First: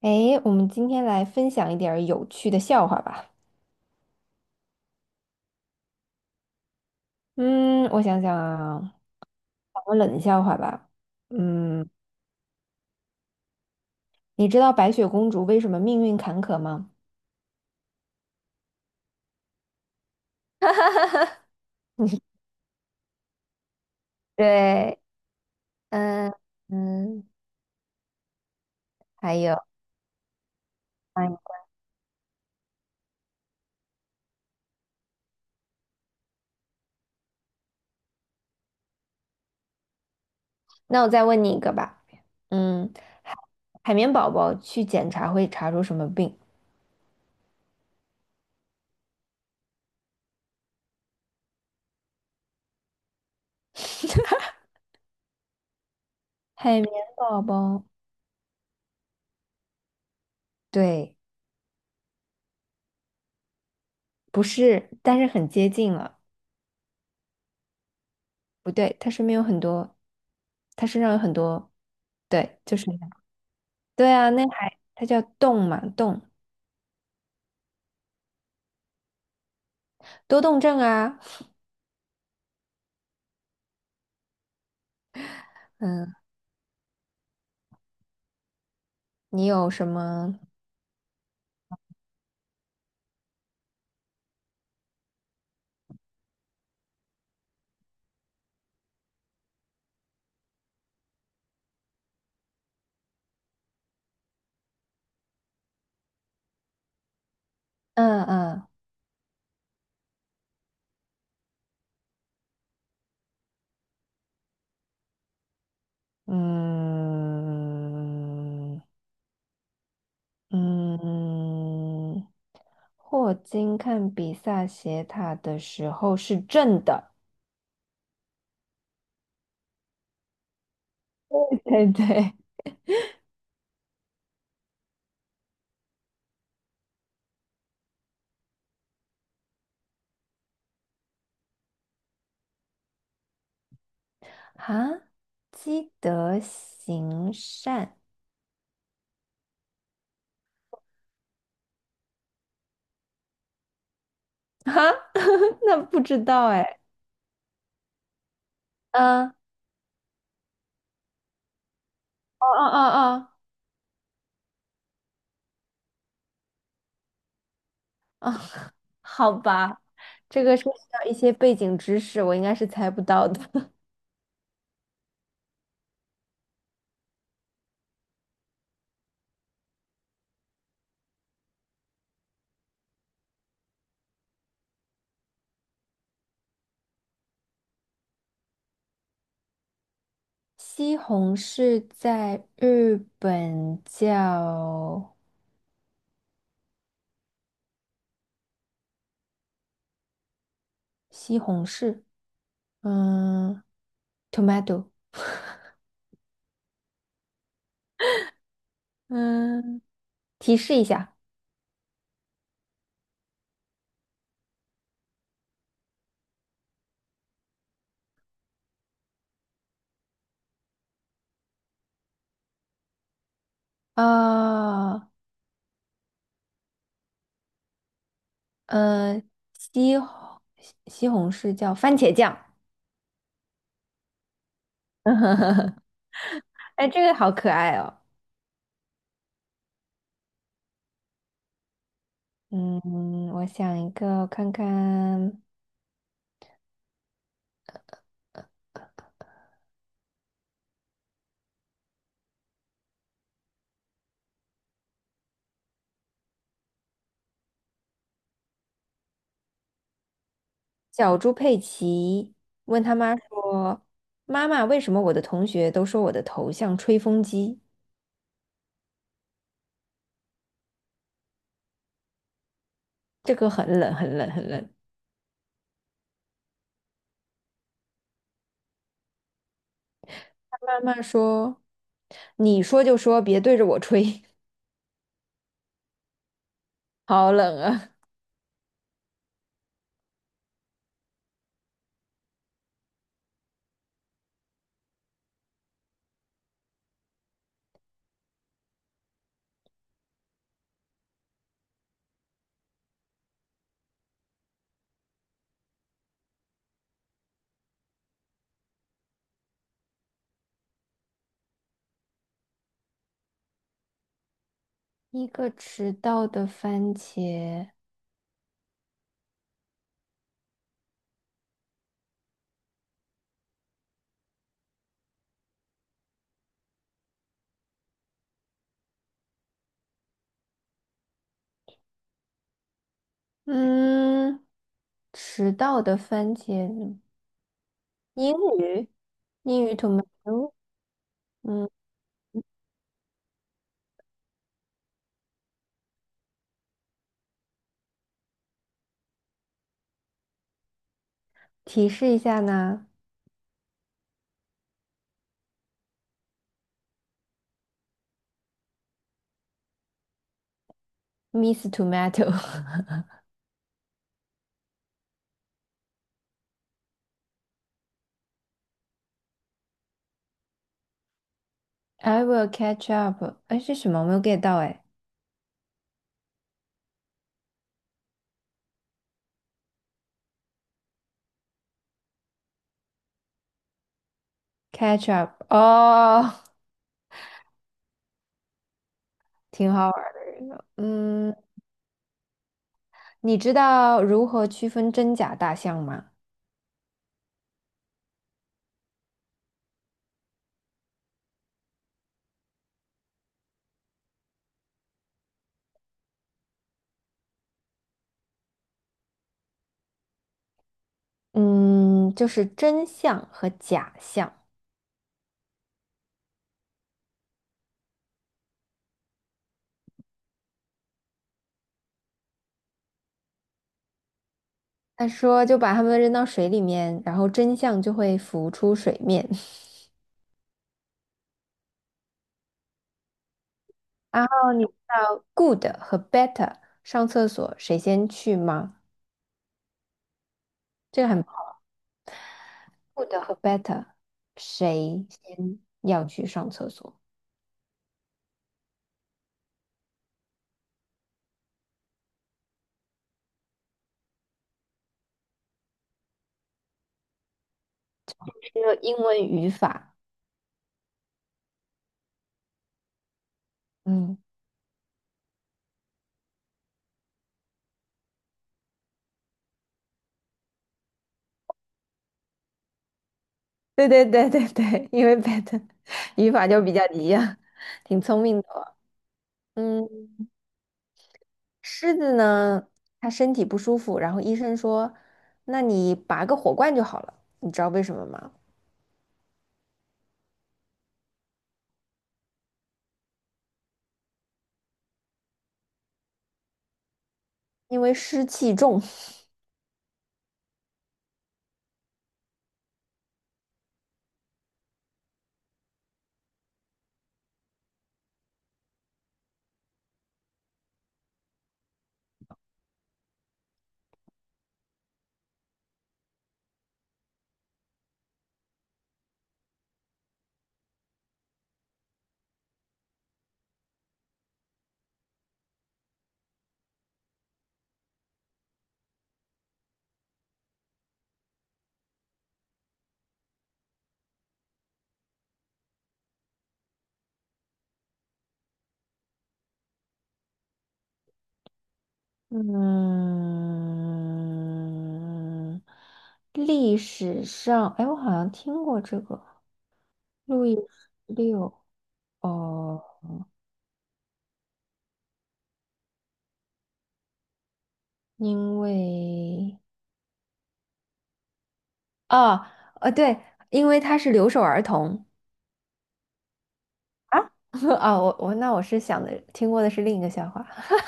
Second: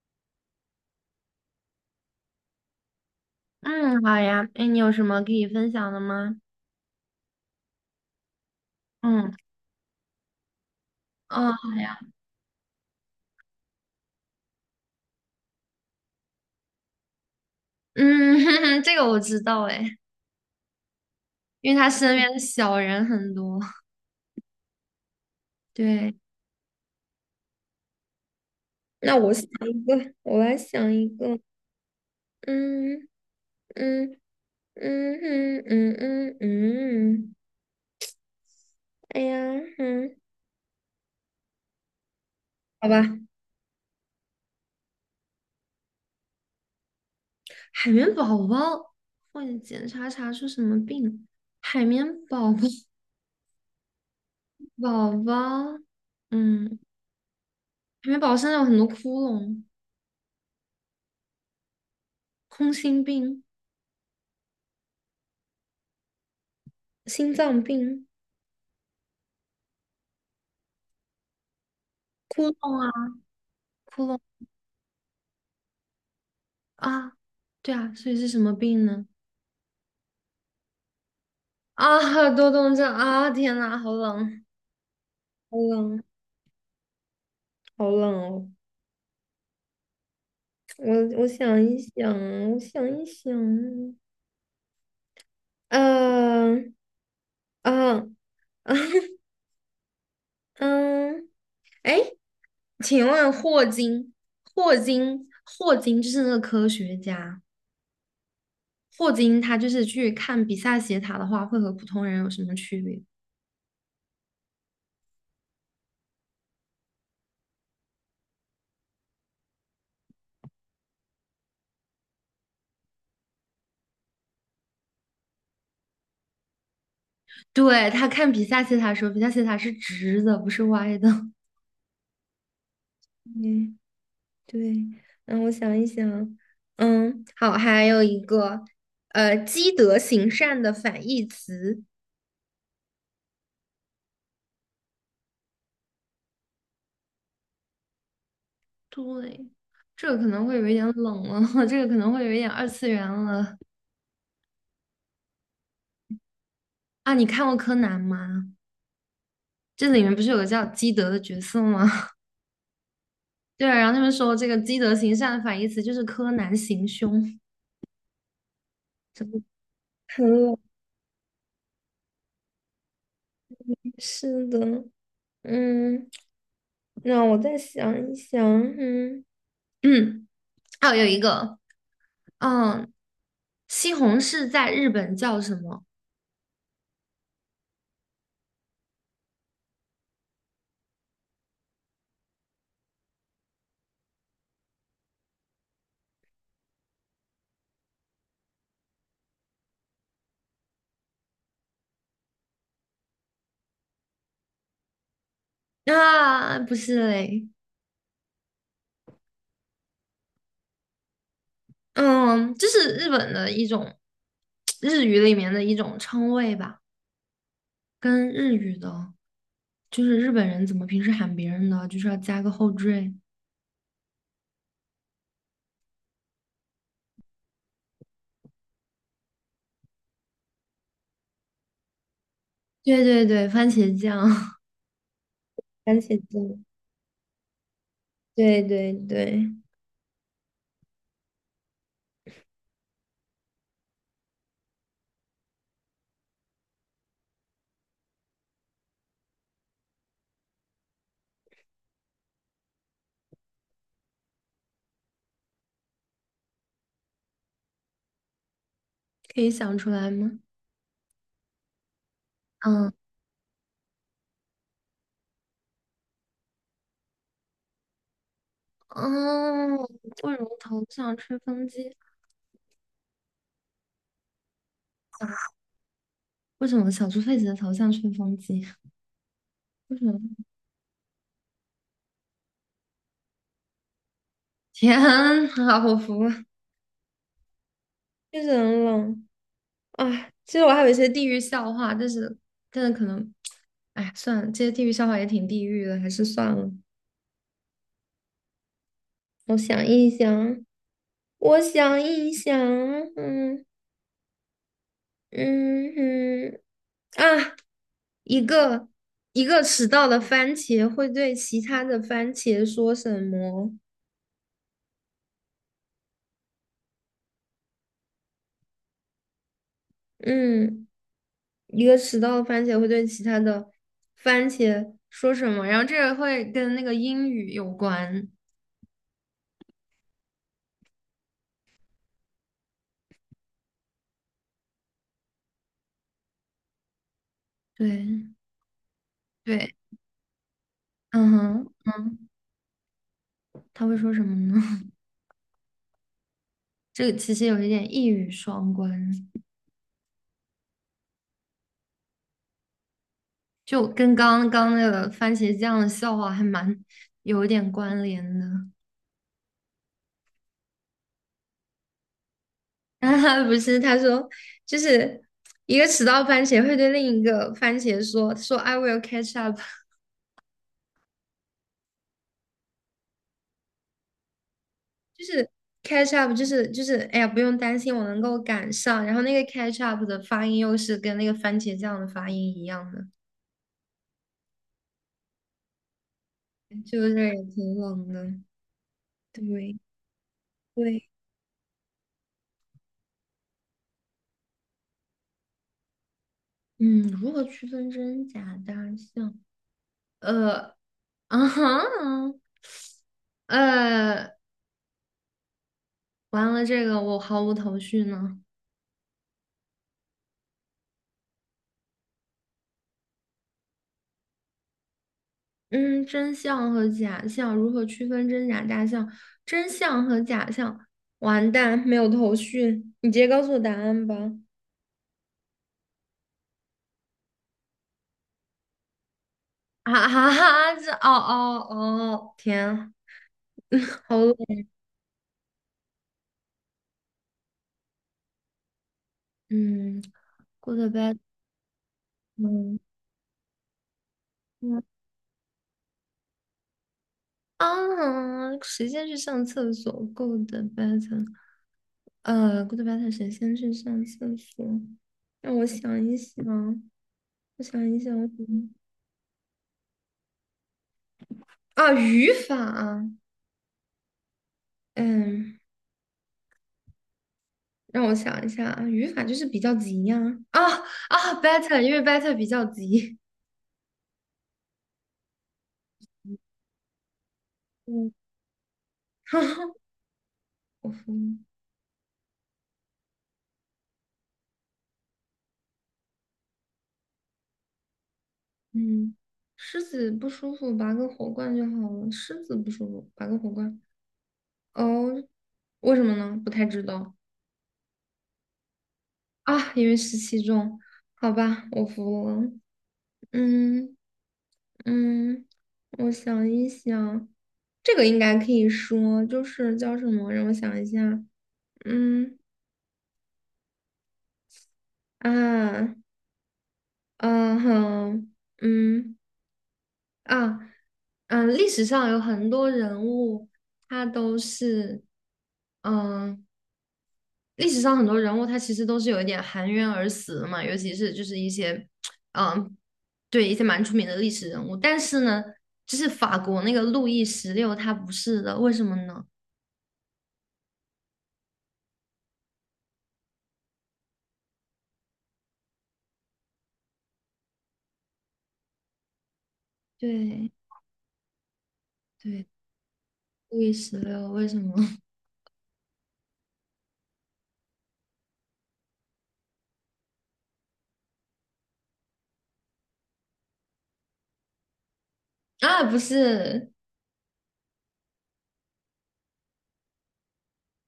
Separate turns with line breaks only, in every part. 哎，我们今天来分享一点儿有趣的笑话吧。
嗯，好呀。哎，你有什么可以分享的吗？
嗯，我想想啊，
嗯，
讲个冷笑话吧。
哦，好
嗯，
呀。
你知道白雪公主为什么命运坎坷吗？
嗯，这个我知道哎，因为他身 边的小人很多。
对，
对，
嗯嗯，
那我
还
想
有，
一个，我来想一
哎，
个。嗯嗯嗯嗯嗯嗯嗯，哎呀，
那我再问你一个吧。
好
嗯，
吧。
海海绵宝宝去检查会查出什么病？
海绵宝宝，或者检查查出什么病？海绵宝宝，宝宝，嗯，
海绵宝宝，
海绵宝宝身上有很多窟窿，
对，
空心病、
不是，但是很接近了。
心脏病。
不对，它身边有很多，它身上有很多，
窟
对，就
窿
是。
啊，窟
对
窿
啊，那还它叫动嘛，动
啊，对啊，所以是什么病呢？
多动症啊。
啊，多动症啊！天呐，好冷，好冷，
嗯，
好冷哦！
你有什么？
我想一想，我想一想，嗯嗯 嗯，哎，请问霍金，霍金就是那个科学家，
嗯嗯
霍金他就是去看比萨斜塔的话，会和普通人有什么区别？
嗯嗯，霍金看比萨斜塔的时候是正的。
对，他看比萨斜塔的时候，比萨斜塔是直的，不是歪的。
对对。
嗯对，我想一想，好，还有一个，积德行善的反义词，
啊，积德行善
对，这个可能会有一点冷了，这个可能会有一点二次元了
哈？那不知道哎。
啊。你看过柯南吗？
嗯，哦
这里面不是有个叫基德的角色吗？
哦哦
对啊，然后他们说这个积德行善的反义词就是柯南行凶，
哦哦，
真
好
的
吧，
很
这个
冷。
涉及到一些背景知识，我应该是猜不到的。
是的，嗯，那我再想一想，嗯嗯，还有一个。嗯，西红柿在日本叫什么？
西红柿在日本叫西红柿，嗯，tomato，
啊，不是嘞，
嗯，提示一下
嗯，这是日本的一种日语里面的一种称谓吧，跟日语的，就是日本人怎么平时喊别人的，就是要加个后缀。
啊，呃，西红西红柿叫番茄酱，
对对对，番茄酱，番茄酱，
哎，这个好可爱哦。
对对对，
嗯，我想一个看看，
可以想出来吗？
小猪佩奇问
嗯
他妈说：“妈妈，为什么我的同学都说我的头像吹风机？”
嗯，为什么头像吹风机？
这个很冷，很冷，很冷。
为什么小猪佩奇的头像吹风机？为什么？
慢慢说，你说就说，别对着我吹，
天啊，我服了。
好冷啊！
确实很冷啊。其实我还有一些地域笑话，但是可能，哎，算了，这些地域笑话也挺地域的，还是算了。我想一想，我想一想，嗯嗯哼，啊，一个一个迟到的番茄会对其他的番茄说什么？
一个迟到的番茄，
嗯，一个迟到的番茄会对其他的番茄说什么？然后这个会跟那个英语有关。
嗯，迟到的番茄，
对
英语，英语
对，
tomato，
嗯
嗯，
哼，他会说什么呢？这个其实有一点一语双关，
提示一下呢
就跟刚刚那个番茄酱的笑话还蛮有一点关联的。
，Miss Tomato，I
哈哈，不是他说，就是一个迟到番茄会对另一个番茄说 "I will catch up"，
will catch up，哎，是什么？我没有 get 到，哎
就是 catch up，就是哎呀不用担心，我能够赶上。然后那个 catch up 的发音又是跟那个番茄酱的发音一样的，
，catch up，哦，
就是也挺冷的，
挺
对。
好玩的一个，
对，
嗯，你知道如何区分真假大象吗？
嗯，如何区分真假大象？呃，啊哈，呃，完了，这个我毫无头绪呢。
嗯，就是真相和假象。
嗯，真相和假象如何区分真假大象？真相和假象，完蛋，没有头绪。你直接告诉我答案吧。
他说，就把他们扔到水里面，然后真相就会浮出水面。
啊哈哈，这哦哦哦，天，好
然后
冷。
你知道 good 和 better 上厕所谁先去吗？
嗯，go o d
这个
bed。
很
嗯
good 和 better
嗯
谁先要去上厕所？
时间去上厕所。go o d bed。古德白塔神先去上厕所，让我想一想，我想一想，我怎
这
么
个英文语法。
啊，语法，
嗯，
嗯，让我想一下啊，语法就是比较急呀、啊，啊better，因为 better 比较急，
对对对对对，因为 better 语法就比较一样，挺
嗯，
聪明的哦 嗯。
我服了，
狮子呢，它身体不舒服，然后医生说，那你拔个火罐就好了。你知道为什么吗？
嗯，狮子不舒服，拔个火罐就好了，狮子不舒服，拔个火罐，哦，为什么呢？不太知道
因为湿气重。
啊，因为湿气重，好吧，我服了，嗯。嗯，我想一想，这个应该可以说，就是叫什么？让我想一下。嗯啊，嗯哼，嗯啊，嗯，历史上有很多人物，他都是，嗯，历史上很多人物，他其实都是有一点含冤而死的嘛，尤其是就是一些，嗯，对，一些蛮出名的历史人物。但是呢，就是法国那个路易十六，他不是的，为什么呢？
嗯，历史上，哎，我好像听过这个路
对。
易十六
对，
哦，
路易十六为什么
因为啊对，因为他是留守儿童。
啊？不是
啊，啊，我那我是想的，听过的是另一个笑话。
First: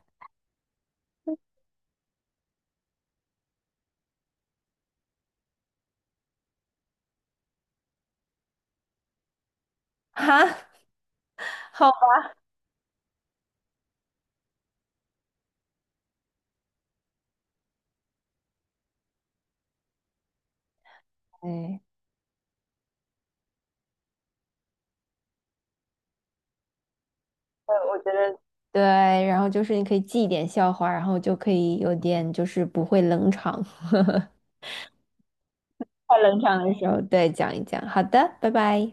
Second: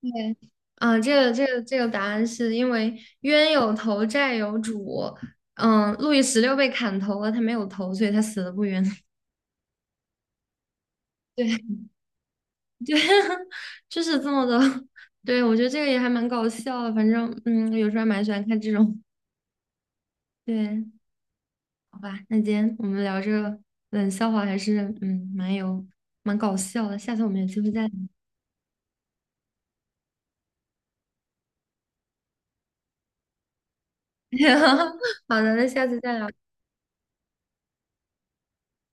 对，啊，这个答案是因为冤有头债有主，路易十六被砍头了，他没有头，所以他死的不冤。
哈，
对
好吧，
对，就是这么的。对，我觉得这个也还蛮搞笑的，反正有时候还蛮喜欢看这种。对，
哎。
好吧，那今天我们聊这个冷笑话还是蛮搞笑的，下次我们有机会再
我觉
聊。
得对，然后就是你可以记一点笑话，然后就可以有点就是不会冷场，
好的，那下次再
太
聊。
冷场的时候对讲一讲。好的，拜拜。